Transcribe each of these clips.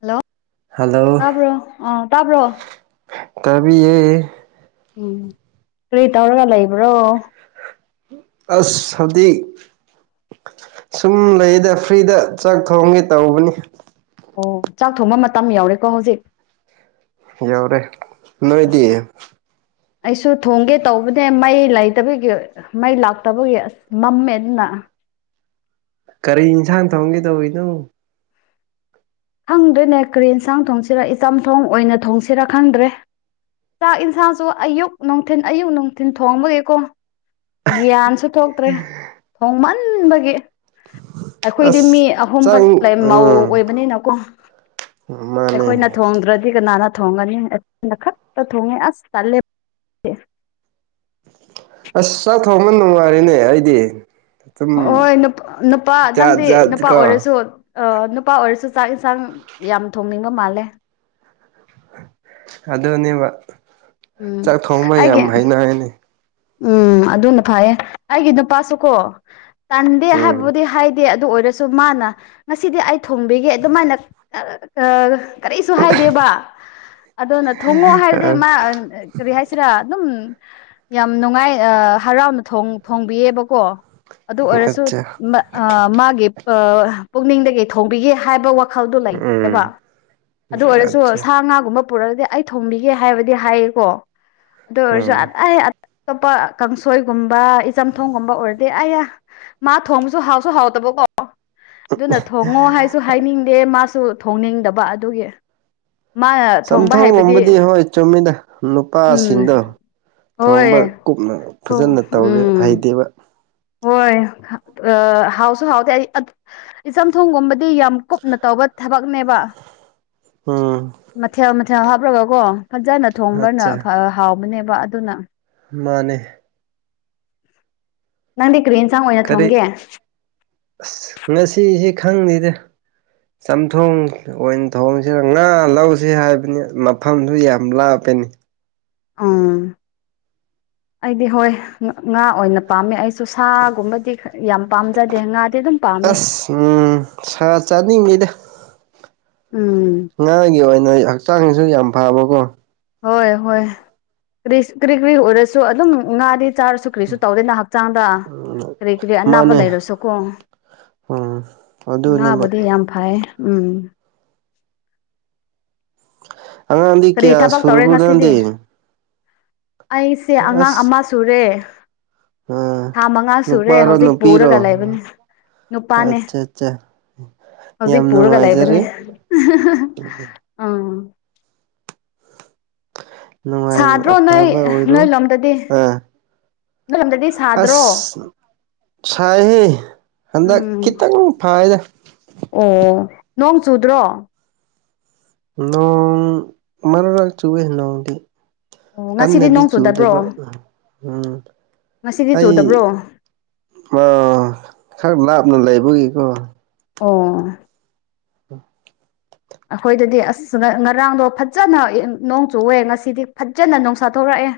Hello hello ꯇꯥꯕ꯭ꯔꯣ ꯑꯥ ꯇꯥꯕ꯭ꯔꯣ ꯇꯕꯤ ꯌꯦ ꯀꯔꯤ ꯇꯧꯔꯒ ꯂꯩꯕ꯭ꯔꯣ ꯑꯁ [unintelligible] ꯗꯤ ꯁꯨꯝ ꯂꯩꯗ ꯐ꯭ꯔꯤꯗ ꯆꯥꯛ ꯊꯣꯡꯒꯦ ꯇꯧꯕꯅꯤ ꯑꯣ ꯆꯥꯛ ꯊꯣꯡꯕ ꯃꯇꯝ ꯌꯥꯎꯔꯦꯀꯣ ꯍꯧꯖꯤꯛ ꯌꯥꯎꯔꯦ ꯅꯣꯏ ꯗꯤ ꯑꯁ ꯑꯩꯁꯨ ꯊꯣꯡꯒꯦ ꯇꯧꯕꯅꯦ ꯃꯩ ꯂꯩꯇꯕꯒꯤ ꯃꯩ ꯂꯥꯛꯇꯕꯒꯤ ꯃꯝꯃꯦ ꯑꯗꯨꯅ ꯀꯔꯤ ꯏꯟꯁꯥꯡ ꯊꯣꯡꯒꯦ ꯇꯧꯔꯤꯅꯣ ꯈꯪꯗ꯭ꯔꯦꯅꯦ ꯀꯔꯤ ꯏꯟꯁꯥꯡ ꯊꯣꯡꯁꯤꯔ ꯏꯆꯝꯊꯣꯡ ꯑꯣꯏꯅ ꯊꯣꯡꯁꯤꯔꯥ ꯈꯪꯗ꯭ꯔꯦ ꯆꯥꯛ ꯏꯟꯁꯥꯡꯁꯨ ꯑꯌꯨꯛ ꯅꯨꯡꯊꯤꯟ ꯑꯌꯨꯛ ꯅꯨꯡꯊꯤꯟ ꯊꯣꯡꯕꯒꯤꯀꯣ ꯒ꯭ꯌꯥꯟꯁꯨ ꯊꯣꯛꯇ꯭ꯔꯦ ꯊꯣꯡꯃꯟꯕꯒꯤ ꯑꯩꯈꯣꯏꯗꯤ ꯑꯁ ꯃꯤ ꯑꯍꯨꯝ ꯆꯥꯛ ꯈꯛꯇ ꯂꯩ ꯃꯧ ꯎꯝ ꯑꯣꯏꯕꯅꯤꯅ ꯃꯥꯅꯦ ꯑꯩꯈꯣꯏꯅ ꯊꯣꯡꯗ꯭ꯔꯗꯤ ꯀꯅꯥꯅ ꯊꯣꯡꯒꯅꯤ ꯈꯛꯇ ꯊꯣꯡꯉꯦ ꯑꯁ ꯇꯜꯂꯦ ꯑꯁ ꯆꯥꯛ ꯊꯣꯡꯕ ꯅꯨꯡꯉꯥꯏꯔꯤꯅꯦ ꯑꯩꯗꯤ ꯑꯗꯨꯝ ꯍꯣꯏ ꯅꯨꯄꯥ ꯖꯥꯠ ꯅꯪꯗꯤ ꯖꯥꯠ ꯅꯨꯄꯥ ꯀꯣ ꯑꯣꯏꯔꯁꯨ ꯑꯥ ꯅꯨꯄꯥ ꯑꯣꯏꯔꯁꯨ ꯆꯥꯛ ꯏꯟꯁꯥꯡ ꯌꯥꯝ ꯊꯣꯡꯅꯤꯡꯕ ꯃꯥꯜꯂꯦ ꯑꯗꯨꯅꯦꯕ ꯎꯝ ꯆꯥꯛ ꯊꯣꯡꯕ ꯌꯥꯝ ꯑꯩꯒꯤ ꯍꯩꯅꯅꯤ ꯎꯝ ꯑꯗꯨꯅ ꯐꯌꯦ ꯑꯩꯒꯤ ꯅꯨꯄꯥꯁꯨꯀꯣ ꯇꯟꯗꯦ ꯎꯝ ꯍꯥꯏꯕꯕꯨꯗꯤ ꯍꯥꯏꯗꯦ ꯑꯗꯨ ꯑꯣꯏꯔ ꯁꯨ ꯃꯥꯅ ꯉꯁꯤꯗꯤ ꯑꯩ ꯊꯣꯡꯕꯤꯒꯦ ꯑꯗꯨꯃꯥꯏꯅ ꯀꯔꯤꯁꯨ ꯍꯥꯏꯗꯦꯕ ꯑꯗꯨꯅ ꯊꯣꯡꯉꯣ ꯍꯥꯏꯔꯗꯤ ꯃꯥ ꯀꯔꯤ ꯍꯥꯏꯁꯤꯔꯥ ꯑꯗꯨꯝ ꯌꯥꯝ ꯅꯨꯡꯉꯥꯏ ꯍꯔꯥꯎꯅ ꯊꯣꯡꯕꯤꯌꯦꯕꯀꯣ ꯑꯗꯨ ꯑꯣꯏꯔꯁꯨ ꯑꯠꯆꯥ ꯃꯥꯒꯤ ꯄꯨꯛꯅꯤꯡꯗꯒꯤ ꯊꯣꯡꯕꯤꯒꯦ ꯍꯥꯏꯕ ꯋꯥ [unintelligible] ꯎꯝ ꯑꯗꯨ ꯑꯣꯏꯔꯁꯨ ꯑꯠꯆꯥ ꯁꯥ ꯉꯥꯒꯨꯝꯕ ꯄꯨꯔꯒꯗꯤ ꯑꯩ ꯊꯣꯝꯕꯤꯒꯦ ꯍꯥꯏꯕꯗꯤ ꯍꯥꯏꯌꯦꯀꯣ ꯑꯗꯨ ꯑꯣꯏꯔꯁꯨ ꯎꯝ ꯑꯇꯣꯞꯄ ꯀꯥꯡꯁꯣꯏꯒꯨꯝꯕ ꯏꯆꯝꯊꯣꯡꯒꯨꯝꯕ ꯑꯣꯏꯔꯗꯤ ꯑꯌꯥ ꯃꯥ ꯊꯣꯡꯕꯁꯨ ꯍꯥꯎꯁꯨ ꯍꯥꯎꯇꯕ ꯀꯣ ꯑꯣ ꯑꯗꯨꯅ ꯊꯣꯡꯉꯣ ꯍꯥꯏꯁꯨ ꯍꯥꯏꯅꯤꯡꯗꯦ ꯃꯥꯁꯨ ꯊꯣꯡꯅꯤꯡꯗꯕ ꯑꯗꯨꯒꯤ ꯃꯥꯅ ꯊꯣꯡꯕ ꯍꯩꯕꯗꯤ ꯆꯝꯊꯣꯡꯒꯕꯨꯗꯤ ꯍꯣꯏ ꯆꯨꯝꯃꯤꯗ ꯎꯝ ꯅꯨꯄꯥꯁꯤꯡꯗꯣ ꯊꯣꯡꯕ ꯍꯣꯏ ꯀꯨꯞꯅ ꯊꯣꯡ ꯐꯖꯅ ꯇꯧꯔꯦ ꯎꯝ ꯍꯩꯇꯦꯕ ꯍꯣꯏ ꯑꯥ ꯍꯥꯎꯁꯨ ꯍꯥꯎꯇꯦ ꯑꯩ ꯑꯗꯨ ꯏꯆꯝꯊꯣꯡꯒꯨꯝꯕꯗꯤ ꯌꯥꯝ ꯀꯨꯞꯅ ꯇꯧꯕ ꯊꯕꯛꯅꯦꯕ ꯎꯝ ꯃꯊꯦꯜ ꯃꯊꯦꯜ ꯍꯥꯞꯔꯒꯀꯣ ꯐꯖꯅ ꯊꯣꯡꯕꯅ ꯑꯠꯆꯥ ꯐ ꯍꯥꯎꯕꯅꯦꯕ ꯑꯗꯨꯅ ꯃꯥꯅꯦ ꯅꯪꯗꯤ ꯀꯔꯤ ꯏꯟꯁꯥꯡ ꯑꯣꯏꯅ ꯀꯔꯤ ꯊꯣꯡꯒꯦ ꯑꯁ ꯉꯁꯤꯁꯦ ꯈꯪꯗꯦꯗ ꯆꯝꯊꯣꯡ ꯑꯣꯏꯅ ꯊꯣꯡꯁꯦꯔꯥ ꯉꯥ ꯂꯧꯁꯤ ꯍꯥꯏꯕꯅꯤ ꯃꯐꯝꯗꯨ ꯌꯥꯝ ꯂꯥꯞꯄꯦꯅꯦ ꯎꯝ ꯑꯩꯗꯤ ꯍꯣꯏ ꯉꯥ ꯑꯣꯏꯅ ꯄꯥꯝꯃꯦ ꯑꯩ ꯆꯨꯁꯥꯒꯨꯝꯕꯗꯤ ꯌꯥꯝ ꯄꯥꯝꯖꯗꯦ ꯉꯥꯗꯤ ꯑꯗꯨꯝ ꯄꯥꯝꯃꯦ ꯑꯁ ꯎꯡ ꯁꯥ ꯆꯥꯅꯤꯡꯉꯤꯗꯥ ꯎꯝ ꯉꯥꯒꯤ ꯑꯣꯏꯅ ꯍꯛꯆꯥꯡꯁꯨ ꯌꯥꯝ ꯐꯕꯒꯣ ꯍꯣꯏ ꯍꯣꯏ ꯀꯔꯤ ꯀ꯭ꯔꯤ ꯀ꯭ꯔꯤ ꯑꯣꯏꯔꯁꯨ ꯑꯗꯨꯝ ꯉꯥꯗꯤ ꯆꯥꯔꯁꯨ ꯀꯔꯤꯁꯨ ꯇꯧꯗꯦꯅ ꯍꯛꯆꯥꯡꯗ ꯎꯝ ꯀꯔꯤ ꯀꯔꯤ ꯑꯅꯥꯕ ꯃꯥꯅꯦ ꯂꯩꯔꯁꯨꯀꯣ ꯎꯝ ꯑꯗꯨꯅꯦ ꯑꯗꯨ ꯌꯥꯝ ꯐꯩꯌꯦ ꯎꯝ ꯑꯉꯥꯡꯗꯤ ꯀꯔꯤ ꯀꯌꯥ ꯊꯕꯛ ꯇꯧꯔꯦ ꯁꯨꯔꯕ꯭ꯔꯣ ꯉꯁꯤꯗꯤ ꯅꯪꯗꯤ ꯑꯩꯁꯦ ꯑꯉꯥꯡ ꯑꯁ ꯑꯃ ꯁꯨꯔꯦ ꯑ ꯊꯥ ꯃꯉꯥ ꯁꯨꯔꯦ ꯅꯨꯄꯥꯔꯣ ꯍꯧꯖꯤꯛ ꯄꯨꯔꯒ ꯂꯩꯕꯅꯤ ꯑꯆꯥꯆꯥ ꯍꯧꯖꯤꯛ ꯄꯨꯔꯒ ꯂꯩꯕꯅꯤ ꯑꯥ ꯅꯨꯡꯉꯥꯏꯅ ꯁꯥꯗ꯭ꯔꯣ ꯅꯣꯏ ꯑꯐꯕ ꯑꯣꯏꯔꯣ ꯅꯣꯏ ꯂꯣꯝꯗꯗꯤ ꯑꯥ ꯅꯣꯏ ꯂꯣꯝꯗꯗꯤ ꯁꯥꯗ꯭ꯔꯣ ꯑꯁ ꯁꯥꯏꯍꯦ ꯍꯟꯗꯛ ꯎꯝ ꯈꯤꯇꯪ ꯐꯥꯏꯗꯥ ꯑꯣ ꯅꯣꯡ ꯆꯨꯗ꯭ꯔꯣ ꯅꯣꯡ ꯃꯅꯔꯛ ꯆꯨꯋꯦ ꯅꯣꯡꯗꯤ ꯑꯣ ꯉꯁꯤꯗꯤ ꯀꯟꯅꯗꯤ ꯅꯣꯡ ꯆꯨꯗꯕ꯭ꯔꯣ ꯆꯨꯗꯕ ꯎꯝ ꯉꯁꯤꯗꯤ ꯑꯩ ꯆꯨꯗꯕ꯭ꯔꯣ ꯑꯣ ꯈꯔ ꯂꯥꯞꯅ ꯂꯩꯕꯒꯤꯀꯣ ꯑꯣ ꯑꯩꯈꯣꯏꯗꯗꯤ ꯑꯁ ꯉꯔꯥꯡꯗꯣ ꯐꯖꯅ ꯅꯣꯡ ꯆꯨꯋꯦ ꯉꯁꯤꯗꯤ ꯐꯖꯅ ꯅꯨꯡꯁꯥꯊꯣꯔꯛꯑꯦ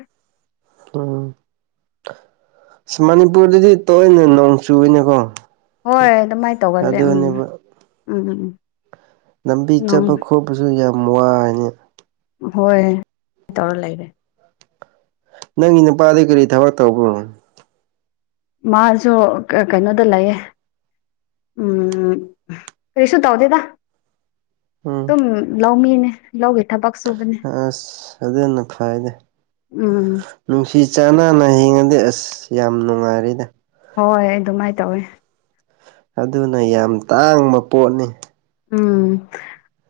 ꯎꯝ ꯃꯅꯤꯄꯨꯔꯗꯗꯤ ꯇꯣꯏꯅ ꯅꯣꯡ ꯆꯨꯋꯤꯅꯦꯀꯣ ꯍꯣꯏ ꯑꯗꯨꯃꯥꯏꯅ ꯇꯧꯒꯜꯂꯦ ꯎꯝ ꯎꯝ ꯎꯝ ꯎꯝ ꯂꯝꯕꯤ ꯆꯠꯄ ꯅꯣꯡ ꯈꯣꯠꯄꯁꯨ ꯌꯥꯝ ꯋꯥꯏꯅꯦ ꯍꯣꯏ ꯇꯧꯔ ꯂꯩꯔꯦ ꯅꯪꯒꯤ ꯅꯨꯄꯥꯗꯤ ꯀꯔꯤ ꯊꯕꯛ ꯇꯧꯕ꯭ꯔꯣ ꯃꯥꯁꯨ ꯑ ꯀꯩꯅꯣꯗ ꯂꯩꯌꯦ ꯎꯝ ꯀꯔꯤꯁꯨ ꯇꯧꯗꯦꯗ ꯎꯝ ꯗꯨꯝ ꯂꯧꯃꯤꯅꯦ ꯂꯧꯒꯤ ꯊꯕꯛ ꯁꯨꯕꯅꯦ ꯑꯁ ꯑꯗꯨꯅ ꯐꯩꯗ ꯎꯝ ꯅꯨꯡꯁꯤ ꯆꯥꯟꯅꯅ ꯍꯤꯡꯉꯗꯤ ꯑꯁ ꯌꯥꯝ ꯅꯨꯡꯉꯥꯏꯔꯤꯗꯥ ꯍꯣꯏ ꯑꯗꯨꯃꯥꯏ ꯇꯧꯋꯦ ꯑꯗꯨꯅ ꯌꯥꯝ ꯇꯥꯡꯕ ꯄꯣꯠꯅꯤ ꯎꯝ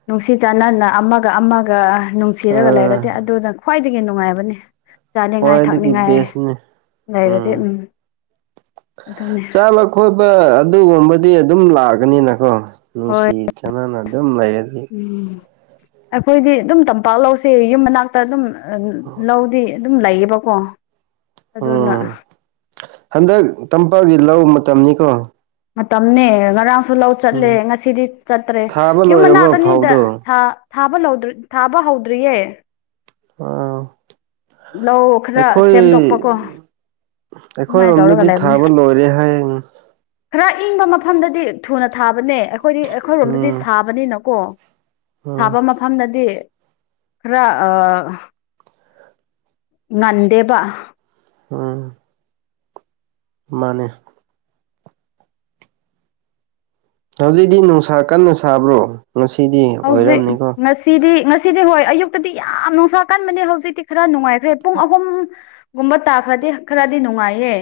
ꯅꯨꯡꯁꯤ ꯆꯥꯟꯅꯅ ꯑꯃꯒ ꯑꯃꯒ ꯅꯨꯡꯁꯤꯔꯒ ꯂꯩꯔꯗꯤ ꯑꯥ ꯑꯗꯨꯗ ꯈ꯭ꯋꯥꯏꯗꯒꯤ ꯅꯨꯡꯉꯥꯏꯕꯅꯦ ꯆꯥꯅꯤꯡꯉꯥꯏ ꯈ꯭ꯋꯥꯏꯗꯒꯤ ꯊꯛꯅꯤꯡꯉꯥꯏ ꯕꯦꯁꯅꯤ ꯂꯩꯔꯗꯤ ꯎꯝ ꯑꯗꯨꯅꯦ ꯈꯣꯏꯕꯥ ꯑꯗꯨꯒꯨꯝꯕꯗꯤ ꯑꯗꯨꯝ ꯂꯥꯛꯒꯅꯤꯅꯀꯣ ꯍꯣꯏ ꯅꯨꯡꯁꯤ ꯆꯥꯟꯅꯅ ꯑꯗꯨꯝ ꯂꯩꯔꯗꯤ ꯎꯝ ꯑꯩꯈꯣꯏꯗꯤ ꯑꯗꯨꯝ ꯇꯝꯄꯥꯛ ꯂꯧꯁꯦ ꯌꯨꯝ ꯃꯅꯥꯛꯇꯥ ꯑꯗꯨꯝ ꯑꯥ ꯂꯧꯗꯤ ꯑꯗꯨꯝ ꯂꯩꯌꯦꯕꯀꯣ ꯑꯗꯨꯅ ꯎꯝ ꯍꯟꯗꯛ ꯇꯝꯄꯥꯛꯒꯤ ꯂꯧ ꯃꯇꯝꯅꯤꯀꯣ ꯃꯇꯝꯅꯦ ꯉꯔꯥꯡꯁꯨ ꯂꯧ ꯆꯠꯂꯦ ꯎꯝ ꯉꯁꯤꯗꯤ ꯆꯠꯇ꯭ꯔꯦ ꯊꯥꯕ ꯌꯨꯝ ꯂꯣꯏꯔꯕ꯭ꯔꯣ ꯃꯅꯥꯛ ꯑꯅꯤꯗ ꯐꯧꯗꯣ ꯊꯥ ꯊꯥꯕ ꯂꯧꯗꯔꯤ ꯊꯥꯕ ꯍꯧꯗ꯭ꯔꯤꯌꯦ ꯑꯥꯑꯥꯎ ꯂꯧ ꯈꯔ ꯁꯦꯝꯗꯣꯛꯄꯀꯣ ꯑꯗꯨꯃꯥꯏꯅ ꯇꯧꯔꯒ ꯑꯩꯈꯣꯏꯔꯣꯝꯗꯗꯤ ꯂꯩꯕꯅꯦ ꯊꯥꯕ ꯂꯣꯏꯔꯦ ꯍꯥꯌꯦꯡ ꯈꯔ ꯏꯪꯕ ꯃꯐꯝꯗꯗꯤ ꯊꯨꯅ ꯊꯥꯕꯅꯦ ꯑꯩꯈꯣꯏꯗꯤ ꯑꯩꯈꯣꯏꯔꯣꯝꯗꯗꯤ ꯎꯝ ꯁꯥꯕꯅꯤꯅꯀꯣ ꯎꯝ ꯁꯥꯕ ꯃꯐꯝꯗꯗꯤ ꯈꯔ ꯑꯥ ꯉꯟꯗꯦꯕ ꯎꯝ ꯃꯥꯅꯦ ꯍꯧꯖꯤꯛꯗꯤ ꯅꯨꯡꯁꯥ ꯀꯟꯅ ꯁꯥꯕ꯭ꯔꯣ ꯉꯁꯤꯗꯤ ꯑꯣꯏꯔꯝꯅꯤꯀꯣ ꯁꯤꯗꯤ ꯉꯁꯤꯗꯤ ꯍꯣꯏ ꯑꯌꯨꯛꯇꯥꯗꯤ ꯌꯥꯝ ꯅꯨꯡꯁꯥ ꯀꯟꯕꯅꯦ ꯍꯧꯖꯤꯛꯇꯤ ꯈꯔ ꯅꯨꯡꯉꯥꯏꯈ꯭ꯔꯦ ꯄꯨꯡ ꯑꯍꯨꯝ ꯒꯨꯝꯕ ꯇꯥꯈ꯭ꯔꯥꯗꯤ ꯈꯔꯗꯤ ꯅꯨꯡꯉꯥꯏꯌꯦ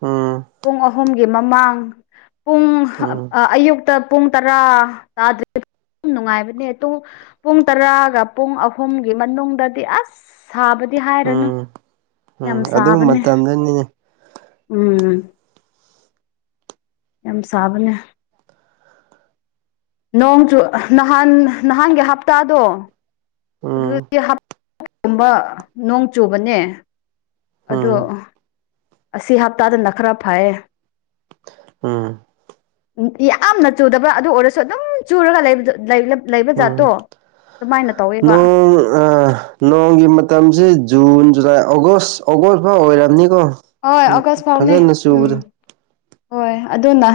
ꯎꯝ ꯄꯨꯡ ꯑꯍꯨꯝꯒꯤ ꯃꯃꯥꯡ ꯄꯨꯡ ꯎꯝ ꯑꯥ ꯑꯌꯨꯛ ꯇꯥ ꯄꯨꯡ ꯇꯔꯥ ꯇꯥꯗꯔꯤ ꯅꯨꯡꯉꯥꯏꯕꯅꯦ ꯑꯗꯨ ꯄꯨꯡ ꯇꯔꯥꯒ ꯄꯨꯡ ꯑꯍꯨꯝꯒꯤ ꯃꯅꯨꯡꯗꯗꯤ ꯑꯁ ꯁꯥꯕꯗꯤ ꯍꯥꯏꯔꯅꯨ ꯎꯝ ꯎꯝ ꯌꯥꯝ ꯑꯗꯨ ꯁꯥꯕꯅꯦ ꯃꯇꯝꯗꯅꯤꯅꯦ ꯎꯝ ꯌꯥꯝ ꯁꯥꯕꯅꯦ ꯅꯣꯡꯆꯨ ꯅꯍꯥꯟ ꯅꯍꯥꯟꯒꯤ ꯍꯞꯇꯥꯗꯣ ꯎꯝ ꯑꯗꯨꯗꯗꯤ ꯍꯞ ꯀꯨꯝꯕ ꯅꯣꯡ ꯆꯨꯕꯅꯦ ꯎꯝ ꯑꯗꯣ ꯑꯁꯤ ꯍꯞꯇꯥꯗꯅ ꯈꯔ ꯐꯩꯌꯦ ꯎꯝ ꯌꯥꯝꯅ ꯆꯨꯗꯕ꯭ꯔꯥ ꯑꯗꯨ ꯑꯣꯏꯔꯁꯨ ꯑꯗꯨꯝ ꯆꯨꯔꯒ ꯂꯩꯕꯗꯣ ꯂꯩ ꯂꯝ ꯎꯝ ꯇꯧꯋꯦꯕ ꯅꯣꯡ ꯑꯥ ꯅꯣꯡꯒꯤ ꯃꯇꯝꯁꯤ ꯖꯨꯟ ꯖꯨꯂꯥꯏ ꯑꯣꯒꯁ ꯑꯣꯒꯁ ꯐꯥꯎ ꯑꯣꯏꯔꯝꯅꯤꯀꯣ ꯍꯣꯏ ꯎꯝ ꯑꯣꯒꯁ ꯐꯥꯎꯅꯦ ꯐꯖꯅ ꯎꯝ ꯆꯨꯕꯗꯣ ꯍꯣꯏ ꯑꯗꯨꯅ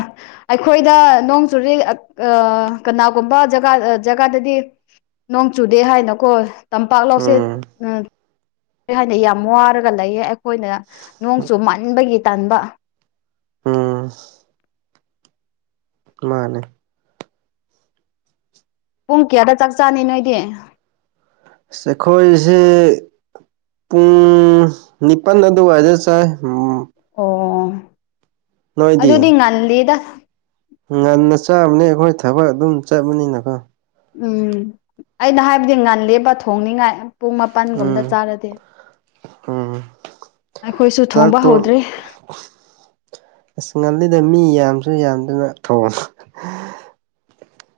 ꯑꯩꯈꯣꯏꯗ ꯅꯣꯡ ꯆꯨꯔꯤ ꯑꯥ ꯀꯅꯥꯒꯨꯝꯕ ꯖꯒꯥ ꯖꯒꯥꯗꯗꯤ ꯅꯣꯡ ꯆꯨꯗꯦ ꯍꯥꯏꯅꯀꯣ ꯇꯝꯄꯥꯛ ꯂꯧꯁꯦꯠ ꯎꯝ ꯎꯝ ꯀꯩ ꯍꯥꯏꯅ ꯌꯥꯝ ꯋꯥꯔꯒ ꯂꯩꯌꯦ ꯑꯩꯈꯣꯏꯅ ꯅꯣꯡ ꯆꯨꯃꯟꯕꯒꯤ ꯇꯥꯟꯕ ꯎꯝ ꯃꯥꯅꯦ ꯄꯨꯡ ꯀꯌꯥꯗ ꯆꯥꯛ ꯆꯥꯅꯤ ꯅꯣꯏꯗꯤ ꯑꯁ ꯑꯩꯈꯣꯏꯖꯤ ꯄꯨꯡ ꯅꯤꯄꯟ ꯑꯗꯨꯋꯥꯏꯗ ꯆꯥꯏ ꯎꯝ ꯑꯣ ꯅꯣꯏꯗꯤ ꯑꯗꯨꯗꯤ ꯉꯜꯂꯤꯗ ꯉꯟꯅ ꯆꯥꯕꯅꯤ ꯑꯩꯈꯣꯏ ꯊꯕꯛ ꯑꯗꯨꯝ ꯆꯠꯕꯅꯤꯅꯀꯣ ꯎꯝ ꯑꯩꯅ ꯍꯥꯏꯕꯗꯤ ꯉꯜꯂꯦꯕ ꯊꯣꯡꯅꯤꯡꯉꯥꯏ ꯄꯨꯡ ꯃꯥꯄꯟꯒꯨꯝꯕꯗ ꯎꯝ ꯆꯥꯔꯗꯤ ꯎꯝ ꯑꯩꯈꯣꯏꯁꯨ ꯆꯥꯛ ꯊꯣꯡꯕ ꯇꯣꯛ ꯍꯧꯗ꯭ꯔꯤ ꯑꯁ ꯉꯜꯂꯤꯗ ꯃꯤ ꯌꯥꯝꯁꯨ ꯌꯥꯝꯗꯅ ꯊꯣꯡ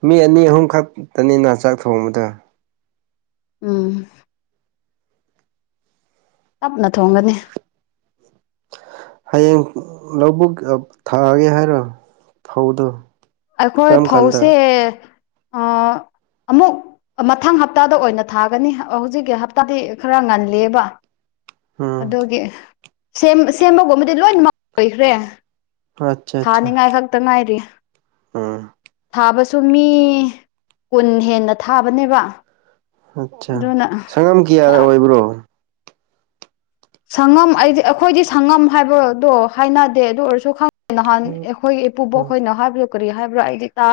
ꯃꯤ ꯑꯅꯤ ꯑꯍꯨꯝ ꯈꯛꯇꯅꯤꯅ ꯆꯥꯛ ꯊꯣꯡꯕꯗ ꯎꯝ ꯇꯞꯅ ꯊꯣꯡꯒꯅꯤ ꯍꯌꯦꯡ ꯂꯧꯕꯨꯛ ꯊꯥꯒꯦ ꯍꯥꯏꯔꯣ ꯐꯧꯗꯣ ꯑꯩꯈꯣꯏ ꯀꯔꯝ ꯀꯥꯟꯗ ꯐꯧꯁꯦ ꯑꯥ ꯑꯃꯨꯛ ꯃꯊꯪ ꯍꯞꯇꯥꯗ ꯑꯣꯏꯅ ꯊꯥꯒꯅꯤ ꯍꯧꯖꯤꯛꯀꯤ ꯍꯞꯇꯥꯗꯤ ꯈꯔ ꯉꯜꯂꯤꯕ ꯎꯝ ꯑꯗꯨꯒꯤ ꯁꯦꯝ ꯁꯦꯝꯕꯒꯨꯝꯕꯗꯤ ꯂꯣꯏꯃꯛ ꯂꯣꯏꯈ꯭ꯔꯦ ꯑ ꯆꯥ ꯆꯥ ꯉꯥꯏꯍꯥꯛꯇꯪ ꯉꯥꯏꯔꯤ ꯎꯝ ꯊꯥꯕꯁꯨ ꯃꯤ ꯀꯨꯟ ꯍꯦꯟꯅ ꯊꯥꯕꯅꯦꯕ ꯑꯠꯆꯥ ꯑꯗꯨꯅ ꯁꯪꯉꯝ ꯀꯌꯥ ꯑꯣꯏꯕ꯭ꯔꯣ ꯁꯪꯉꯝ ꯑꯩꯗꯤ ꯑꯩꯈꯣꯏꯗꯤ ꯁꯪꯉꯝ ꯍꯥꯏꯕꯗꯣ ꯍꯥꯏꯅꯗꯦ ꯑꯗꯨ ꯑꯣꯏꯔꯁꯨ ꯈꯪ ꯅꯍꯥꯟ ꯎꯝ ꯑꯩꯈꯣꯏꯒꯤ ꯏꯄꯨꯕꯣꯛ ꯎꯝ ꯈꯣꯏꯅ ꯍꯥꯏꯕ ꯀꯔꯤ ꯍꯥꯏꯕ꯭ꯔꯥ ꯑꯩꯗꯤ ꯇꯥ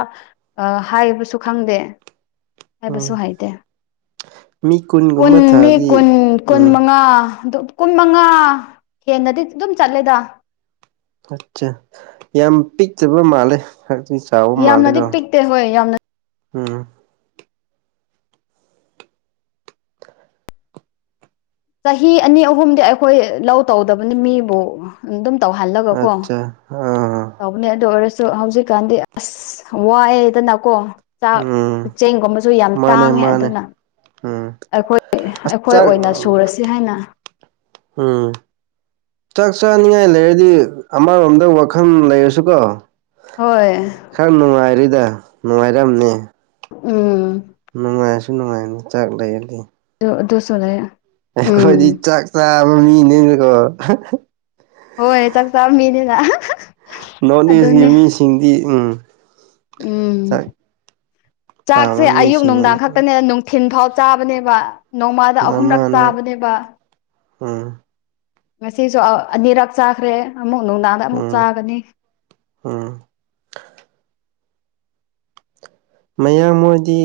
ꯍꯥꯏꯕꯁꯨ ꯈꯪꯗꯦ ꯎꯝ ꯍꯥꯏꯕꯁꯨ ꯍꯩꯇꯦ ꯃꯤ ꯀꯨꯟ ꯀꯨꯟꯒꯨꯝꯕ ꯃꯤ ꯊꯥꯔꯗꯤ ꯀꯨꯟ ꯀꯨꯟ ꯎꯝ ꯃꯉꯥ ꯑꯗꯨ ꯀꯨꯟ ꯃꯉꯥ ꯍꯦꯟꯅꯗꯤ ꯑꯗꯨꯝ ꯆꯠꯂꯦꯗ ꯑꯠꯆꯥ ꯌꯥꯝ ꯄꯤꯛꯇꯕ ꯃꯥꯜꯂꯦ ꯈꯔꯗꯤ ꯆꯥꯎꯕ ꯌꯥꯝꯅꯗꯤ ꯃꯥꯜꯂꯦꯀꯣ ꯄꯤꯛꯇꯦ ꯍꯣꯏ ꯌꯥꯝꯅ ꯎꯝ ꯆꯍꯤ ꯑꯅꯤ ꯑꯍꯨꯝꯗꯤ ꯑꯩꯈꯣꯏ ꯂꯧ ꯇꯧꯗꯕꯅꯤ ꯃꯤꯕꯨ ꯑꯗꯨꯝ ꯇꯧꯍꯜꯂꯒꯀꯣ ꯑꯠꯆꯥ ꯑꯥ ꯇꯧ ꯅꯦ ꯑꯗꯨ ꯑꯣꯏꯔꯁꯨ ꯍꯧꯖꯤꯛꯀꯥꯟꯗꯤ ꯑꯁ ꯋꯥꯏꯗꯅꯀꯣ ꯆꯥꯛ ꯎꯝ ꯆꯦꯡꯒꯨꯝꯕꯁꯨ ꯌꯥꯝ ꯃꯥꯅꯦ ꯇꯥꯡꯉꯦ ꯃꯥꯅꯦ ꯑꯗꯨꯅ ꯎꯝ ꯑꯩꯈꯣꯏ ꯑꯁ ꯑꯩꯈꯣꯏ ꯆꯥꯛ ꯑꯣꯏꯅ ꯁꯨꯔꯁꯤ ꯍꯥꯏꯅ ꯎꯝ ꯆꯥꯛ ꯆꯥꯅꯤꯉꯥꯏ ꯂꯩꯔꯗꯤ ꯑꯃꯔꯣꯝꯗ ꯋꯥꯈꯟ ꯂꯩꯔꯁꯨꯀꯣ ꯍꯣꯏ ꯈꯔ ꯅꯨꯡꯉꯥꯏꯔꯤꯗ ꯅꯨꯡꯉꯥꯏꯔꯝꯅꯤ ꯎꯝ ꯅꯨꯡꯉꯥꯏꯁꯨ ꯅꯨꯡꯉꯥꯏꯕꯅꯤ ꯆꯥꯛ ꯂꯩꯔꯗꯤ ꯑꯗꯣ ꯑꯗꯨꯁꯨ ꯂꯩꯌꯦ ꯑꯩꯈꯣꯏꯗꯤ ꯆꯥꯛ ꯆꯥꯕ ꯃꯤꯅꯤꯅꯀꯣ ꯍꯣꯏ ꯆꯥꯛ ꯆꯥꯕ ꯃꯤꯅꯤꯅ ꯅꯣꯔꯠ-ꯏꯁꯒꯤ ꯑꯗꯨꯅꯦ ꯃꯤꯁꯤꯡꯗꯤ ꯎꯝ ꯎꯝ ꯆꯥꯛ ꯆꯥꯛꯁꯦ ꯄꯥꯝꯕ ꯑꯌꯨꯛ ꯃꯤꯁꯤꯡꯅꯤꯅ ꯅꯨꯡꯗꯥꯡ ꯈꯛꯇꯅꯦ ꯅꯨꯡ ꯊꯤꯟ ꯐꯥꯎ ꯆꯥꯕꯅꯦꯕ ꯅꯣꯡꯃꯥꯗ ꯑꯍꯨꯝꯔꯛ ꯃꯥꯅꯦ ꯆꯥꯕꯅꯦꯕ ꯎꯝ ꯉꯁꯤꯁꯨ ꯑꯅꯤꯔꯛ ꯆꯥꯈ꯭ꯔꯦ ꯑꯃꯨꯛ ꯅꯨꯡꯗꯥꯡꯗ ꯑꯃꯨꯛ ꯎꯝ ꯆꯥꯒꯅꯤ ꯎꯝ ꯃꯌꯥꯡ ꯃꯣꯏꯗꯤ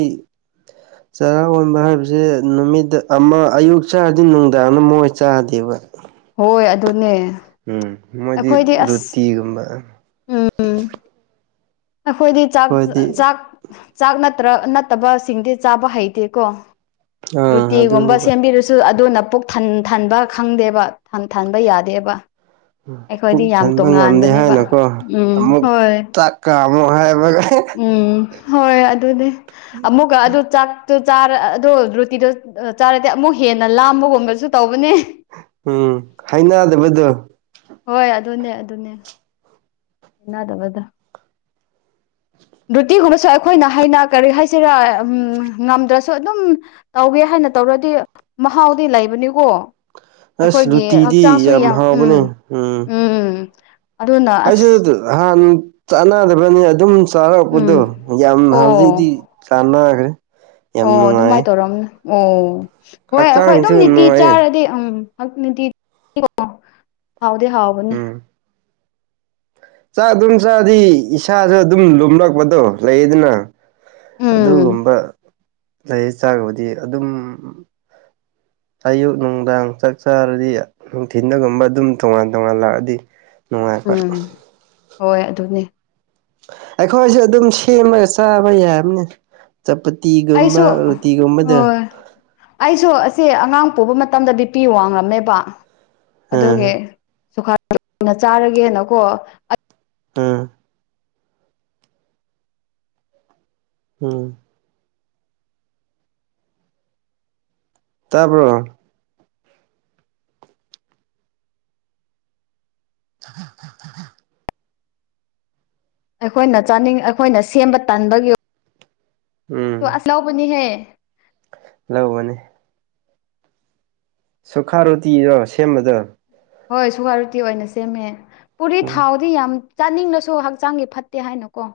[inaudible] ꯆꯔꯥ ꯋꯥꯟꯕ ꯍꯥꯏꯕꯁꯦ ꯅꯨꯃꯤꯠ ꯑꯃ ꯑꯌꯨꯛ ꯆꯥꯔꯗꯤ ꯅꯨꯡꯗꯥꯡꯗ ꯃꯣꯏ ꯆꯥꯗꯦꯕ ꯍꯣꯏ ꯑꯗꯨꯅꯦ ꯎꯝ ꯃꯣꯏꯗꯤ ꯑꯩꯈꯣꯏꯗꯤ ꯑꯁ ꯔꯨꯇꯤꯒꯨꯝꯕ ꯎꯝ ꯑꯩꯈꯣꯏꯗꯤ ꯆꯥꯛ ꯑꯩꯈꯣꯏꯗꯤ ꯆꯥꯛ ꯆꯥꯛ ꯅꯠꯇ꯭ꯔ ꯅꯠꯇꯕꯁꯤꯡꯗꯤ ꯆꯥꯕ ꯍꯩꯇꯦꯀꯣ ꯑꯥ ꯔꯨꯇꯤꯒꯨꯝꯕ ꯑꯗꯨꯅꯦꯕ ꯁꯦꯝꯕꯤꯔꯁꯨ ꯑꯗꯨꯅ ꯄꯨꯛ ꯊꯟꯊꯟꯕ ꯈꯪꯗꯦꯕ ꯊꯟꯊꯟꯕ ꯌꯥꯗꯦꯕ ꯄꯨꯛ ꯑꯩꯈꯣꯏꯗꯤ ꯌꯥꯝ ꯊꯟꯕ ꯉꯝꯗꯦ ꯇꯣꯉꯥꯟꯕꯅꯦꯕ ꯍꯥꯏꯅꯀꯣ ꯎꯝ ꯑꯃꯨꯛ ꯍꯣꯏ ꯆꯥꯛꯀꯥꯝꯃꯣ ꯍꯥꯏꯕꯒ ꯎꯝ ꯍꯣꯏ ꯑꯗꯨꯅꯦ ꯑꯃꯨꯛꯀ ꯑꯗꯨ ꯆꯥꯛ ꯥꯇꯨ ꯆꯥꯔ ꯑꯗꯣ ꯔꯨꯇꯤꯗꯣ ꯆꯥꯔꯗꯤ ꯑꯃꯨꯛ ꯍꯦꯟꯅ ꯂꯥꯝꯕꯒꯨꯝꯕꯁꯨ ꯇꯧꯕꯅꯦ꯫ ꯎꯝ ꯍꯥꯏꯅꯗꯕꯗꯣ꯫ ꯍꯣꯏ ꯑꯗꯨꯅꯦ ꯑꯗꯨꯅꯦ꯫ ꯍꯩꯅꯗꯕꯗꯣ꯫ ꯔꯨꯇꯤꯒꯨꯝꯕꯁꯨ ꯑꯩꯈꯣꯏꯅ ꯍꯩꯅ ꯀꯔꯤ ꯍꯥꯏꯁꯤꯔꯥ ꯎꯝ ꯉꯝꯗ꯭ꯔꯁꯨ ꯑꯗꯨꯝ ꯇꯧꯒꯦ ꯍꯥꯏꯅ ꯇꯧꯔꯗꯤ ꯃꯍꯥꯎꯗꯤ ꯂꯩꯕꯅꯤꯀꯣ꯫ ꯑꯁ ꯑꯩꯈꯣꯏꯒꯤ ꯂꯨꯇꯤꯗꯤ ꯍꯛꯆꯥꯡꯁꯨ ꯌꯥꯝ ꯎꯝ ꯍꯥꯎꯕꯅꯦ ꯎꯝ ꯎꯝ꯫ ꯑꯩꯁꯨ ꯍꯥꯟ ꯆꯥꯟꯅꯗꯕꯅꯤ ꯑꯗꯨꯝ ꯎꯝ ꯆꯥꯔꯛꯄꯗꯣ ꯌꯥꯝ ꯑꯣ ꯍꯧꯖꯤꯛꯇꯤ ꯆꯥꯟꯅꯒꯔꯦ꯫ ꯑꯣ ꯑꯗꯨꯃꯥꯏꯅ ꯇꯧꯔꯝꯅꯤ ꯑꯣ ꯍꯣꯏ ꯑꯩꯈꯣꯏ ꯑꯗꯨꯝ ꯍꯛꯆꯥꯡꯁꯨ ꯅꯤꯇꯤ ꯅꯨꯡꯉꯥꯏꯌꯦ ꯆꯥꯔꯗꯤ ꯎꯝ [unintelligible] ꯍꯥꯎꯗꯤ ꯍꯥꯎꯕꯅꯦ꯫ ꯎꯝ ꯆꯥꯛ ꯑꯗꯨꯝ ꯆꯥꯗꯤ ꯏꯁꯥꯁꯨ ꯑꯗꯨꯝ ꯂꯨꯝꯂꯛꯄꯗꯣ ꯂꯩꯌꯦꯗꯅ꯫ ꯎꯝ ꯑꯗꯨꯒꯨꯝꯕ ꯂꯩ ꯆꯥꯕꯗꯤ ꯑꯗꯨꯝ꯫ ꯑꯌꯨꯛ ꯅꯨꯡꯗꯥꯡ ꯆꯥꯛ ꯆꯥꯔꯗꯤ ꯅꯨꯡꯊꯤꯗꯒꯨꯝꯕ ꯑꯗꯨꯝ ꯇꯣꯉꯥꯟ ꯇꯣꯉꯥꯟ ꯂꯥꯛꯑꯗꯤ꯫ ꯅꯨꯡꯉꯥꯏꯕ ꯎꯝ ꯍꯣꯏ ꯑꯗꯨꯅꯦ꯫ ꯑꯩꯈꯣꯏꯁꯨ ꯑꯗꯨꯝ ꯁꯦꯝꯔꯒ ꯆꯥꯕ ꯌꯥꯕꯅꯦꯗ꯫ ꯑꯩꯁꯨ ꯆꯄꯇꯤꯒꯨꯝꯕ ꯔꯣꯇꯤꯒꯨꯝꯕꯗ ꯍꯣꯏ ꯑꯩꯁꯨ ꯑꯁꯦ ꯑꯉꯥꯡ ꯄꯨꯕ ꯃꯇꯝꯗ ꯕꯤꯄꯤ ꯋꯥꯡꯂꯝꯃꯦꯕ ꯑꯗꯨꯒꯤ ꯑꯥ ꯁꯨꯈꯥꯅ ꯆꯥꯔꯒꯦꯅꯀꯣ ꯎꯝ ꯎꯝ ꯇꯥꯔꯕꯣ ꯍ [inaudible] ꯑꯩꯈꯣꯏꯅ ꯆꯥꯅꯤꯡ ꯑꯩꯈꯣꯏꯅ ꯁꯦꯝꯕ ꯇꯥꯟꯕꯒꯤ ꯎꯝ ꯑꯁ ꯂꯧꯕꯅꯤꯍꯦ ꯂꯧꯕꯅꯤ ꯁꯨꯈꯥ ꯔꯣꯇꯤꯗꯣ ꯁꯦꯝꯕꯗꯣ ꯍꯣꯏ ꯁꯨꯒꯥꯔꯨꯇꯤ ꯑꯣꯏꯅ ꯁꯦꯝꯃꯦ ꯄꯨꯔꯤ ꯎꯝ ꯊꯥꯎ ꯌꯥꯝ ꯆꯥꯅꯤꯡꯅꯁꯨ ꯍꯛꯆꯥꯡꯒꯤ ꯐꯠꯇꯦ ꯍꯥꯏꯅꯀꯣ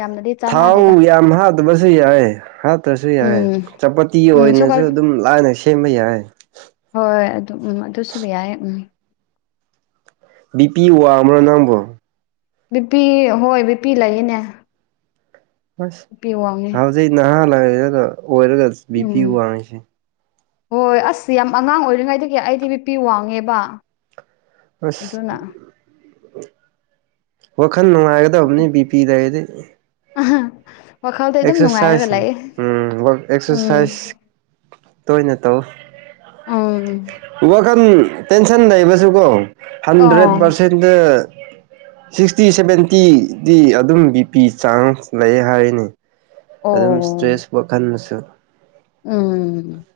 ꯌꯥꯝꯅꯗꯤ ꯆꯥꯟꯅꯗꯦꯗ ꯊꯥꯎ ꯌꯥꯝ ꯍꯥꯞꯇꯥꯕꯁꯨ ꯌꯥꯏ ꯍꯥꯠ ꯇ꯭ꯔꯁꯨ ꯌꯥꯏ ꯎꯝ ꯆꯄꯇꯤ ꯎꯝ ꯑꯣꯏꯅꯁꯨ ꯁꯨꯒꯔ ꯑꯗꯨꯝ ꯂꯥꯏꯅ ꯁꯦꯝꯕ ꯌꯥꯏ ꯍꯣꯏ ꯑꯗꯨꯝ ꯎꯝ ꯑꯗꯨꯁꯨ ꯌꯥꯏ ꯎꯝ ꯕꯤꯄꯤ ꯋꯥꯡꯃꯔꯣ ꯅꯪꯕꯣ ꯕꯤꯄꯤ ꯍꯣꯏ ꯕꯤꯄꯤ ꯂꯩꯌꯦꯅꯦ ꯑꯁ ꯕꯤꯄꯤ ꯋꯥꯡꯉꯦ ꯍꯧꯖꯤꯛ ꯅꯍꯥꯟꯋꯥꯏꯔꯒ ꯑꯣꯏꯔꯒ ꯕꯤ ꯄꯤ ꯎꯝ ꯋꯥꯡꯉꯁꯤ ꯍꯣꯏ ꯑꯁ ꯌꯥꯝ ꯑꯉꯥꯡ ꯑꯣꯏꯔꯤꯉꯩꯗꯒꯤ ꯑꯩꯗꯤ ꯕꯤꯄꯤ ꯋꯥꯡꯉꯦꯕ ꯑꯁ ꯑꯗꯨꯅ ꯋꯥꯈꯜ ꯅꯨꯡꯉꯥꯏꯒ ꯇꯥꯝꯅꯤ ꯕꯤ ꯄꯤ ꯂꯩꯔꯗꯤ ꯑ ꯑꯦꯛꯁꯔꯁꯥꯏꯁ ꯋ ꯎꯝ ꯑꯦꯛꯁꯔꯁꯥꯏꯁ ꯇꯣꯏꯅ ꯇꯧ ꯎꯝ ꯋꯥꯈꯜ ꯇꯦꯟꯁꯟ ꯂꯩꯕꯁꯨꯀꯣ ꯍꯟꯗ꯭ꯔꯦꯠ ꯑꯣ ꯄꯥꯔꯁꯦꯟꯗ ꯁꯤꯛꯁꯇꯤ ꯁꯚꯦꯟꯇꯤꯗꯤ ꯑꯗꯨꯝ ꯕꯤ ꯄꯤ ꯆꯥꯡꯁ ꯂꯩ ꯍꯥꯏꯌꯦꯅꯦ ꯑꯗꯨꯝ ꯑꯣ ꯁꯇ꯭ꯔꯦꯁ ꯋꯥꯈꯟꯗꯁꯨ ꯎꯝ